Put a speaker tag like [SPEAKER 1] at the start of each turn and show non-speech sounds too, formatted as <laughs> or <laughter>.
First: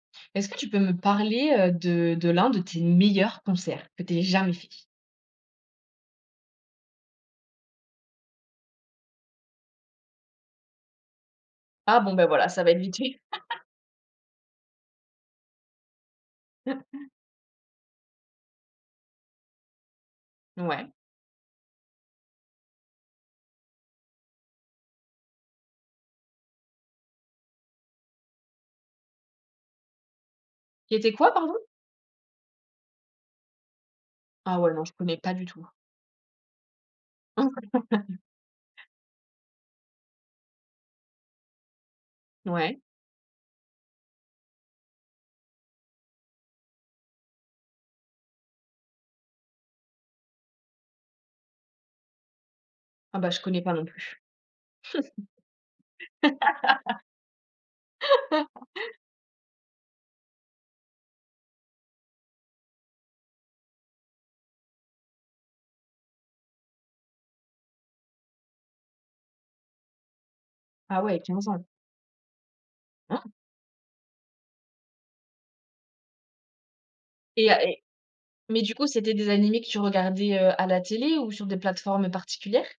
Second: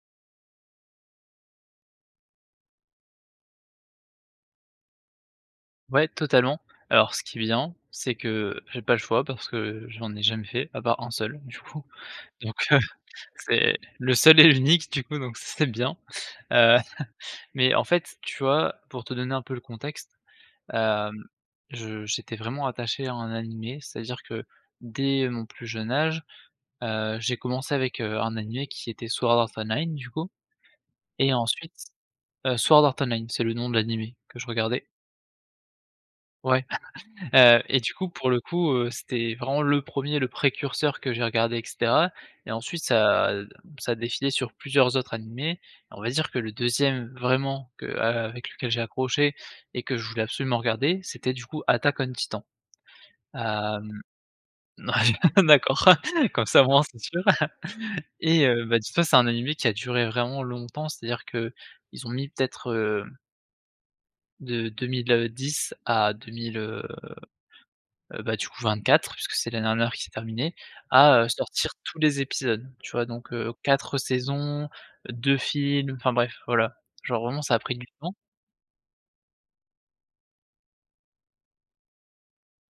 [SPEAKER 1] Est-ce que tu peux me parler, heu, de de l'un de tes meilleurs concerts que tu aies jamais fait?
[SPEAKER 2] Ouais, totalement, alors ce qui est bien, c'est que j'ai pas le choix parce que j'en ai jamais fait à part 1 seul, du coup,
[SPEAKER 1] Ah bon, ben, voilà,
[SPEAKER 2] donc
[SPEAKER 1] ça va être
[SPEAKER 2] heu,
[SPEAKER 1] vite fait. <laughs>
[SPEAKER 2] c'est le seul et l'unique, du coup donc c'est c'est bien. Heu,
[SPEAKER 1] <chuckles>
[SPEAKER 2] <chuckles> mais, en fait, tu vois, pour te donner un peu le contexte,
[SPEAKER 1] Ouais.
[SPEAKER 2] hem, je j'étais vraiment attaché à un animé, c'est-à-dire que dès mon plus jeune âge, heu, j'ai commencé avec, heu, un animé qui était Sword Art Online du coup
[SPEAKER 1] C'était quoi,
[SPEAKER 2] et
[SPEAKER 1] pardon?
[SPEAKER 2] ensuite heu, Sword Art Online c'est le nom de l'animé que je
[SPEAKER 1] Ah ouais,
[SPEAKER 2] regardais
[SPEAKER 1] non, je connais pas du tout.
[SPEAKER 2] ouais, <chuckles>
[SPEAKER 1] Ouais.
[SPEAKER 2] heu, et du coup,
[SPEAKER 1] <laughs>
[SPEAKER 2] pour le coup, heu, c'était vraiment le 1er, le précurseur que j'ai regardé et cetera et
[SPEAKER 1] Ouais.
[SPEAKER 2] ensuite ça, heu, ça a défilé sur plusieurs autres animés, on va dire que le 2e vraiment que a avec lequel j'ai accroché et que je voulais absolument regarder c'était, du coup, Attack On Titan.
[SPEAKER 1] Ah bah, je connais pas non
[SPEAKER 2] Hem,
[SPEAKER 1] plus.
[SPEAKER 2] <laughs> d'accord, comme ça au moins c'est sûr. <chuckles> Et heu, bah, tout
[SPEAKER 1] <laughs>
[SPEAKER 2] ça c'est un animé qui a duré vraiment longtemps, c'est-à-dire qu'ils ont mis peut-être, heu de 2010 à 2000, heu, heu, bah, du coup, 24 puisque c'est l'année dernière qu'il s'est terminé,
[SPEAKER 1] Ah ouais,
[SPEAKER 2] à, heu,
[SPEAKER 1] 15 ans.
[SPEAKER 2] sortir tous les épisodes. Tu vois? Donc,
[SPEAKER 1] Waouh!
[SPEAKER 2] heu, 4 saisons, 2 films, enfin bref, voilà, genre vraiment
[SPEAKER 1] Et
[SPEAKER 2] ça
[SPEAKER 1] heu
[SPEAKER 2] a pris
[SPEAKER 1] et
[SPEAKER 2] du temps
[SPEAKER 1] mais du coup, c'était des animés que tu regardais, heu, à la télé ou sur des plateformes particulières?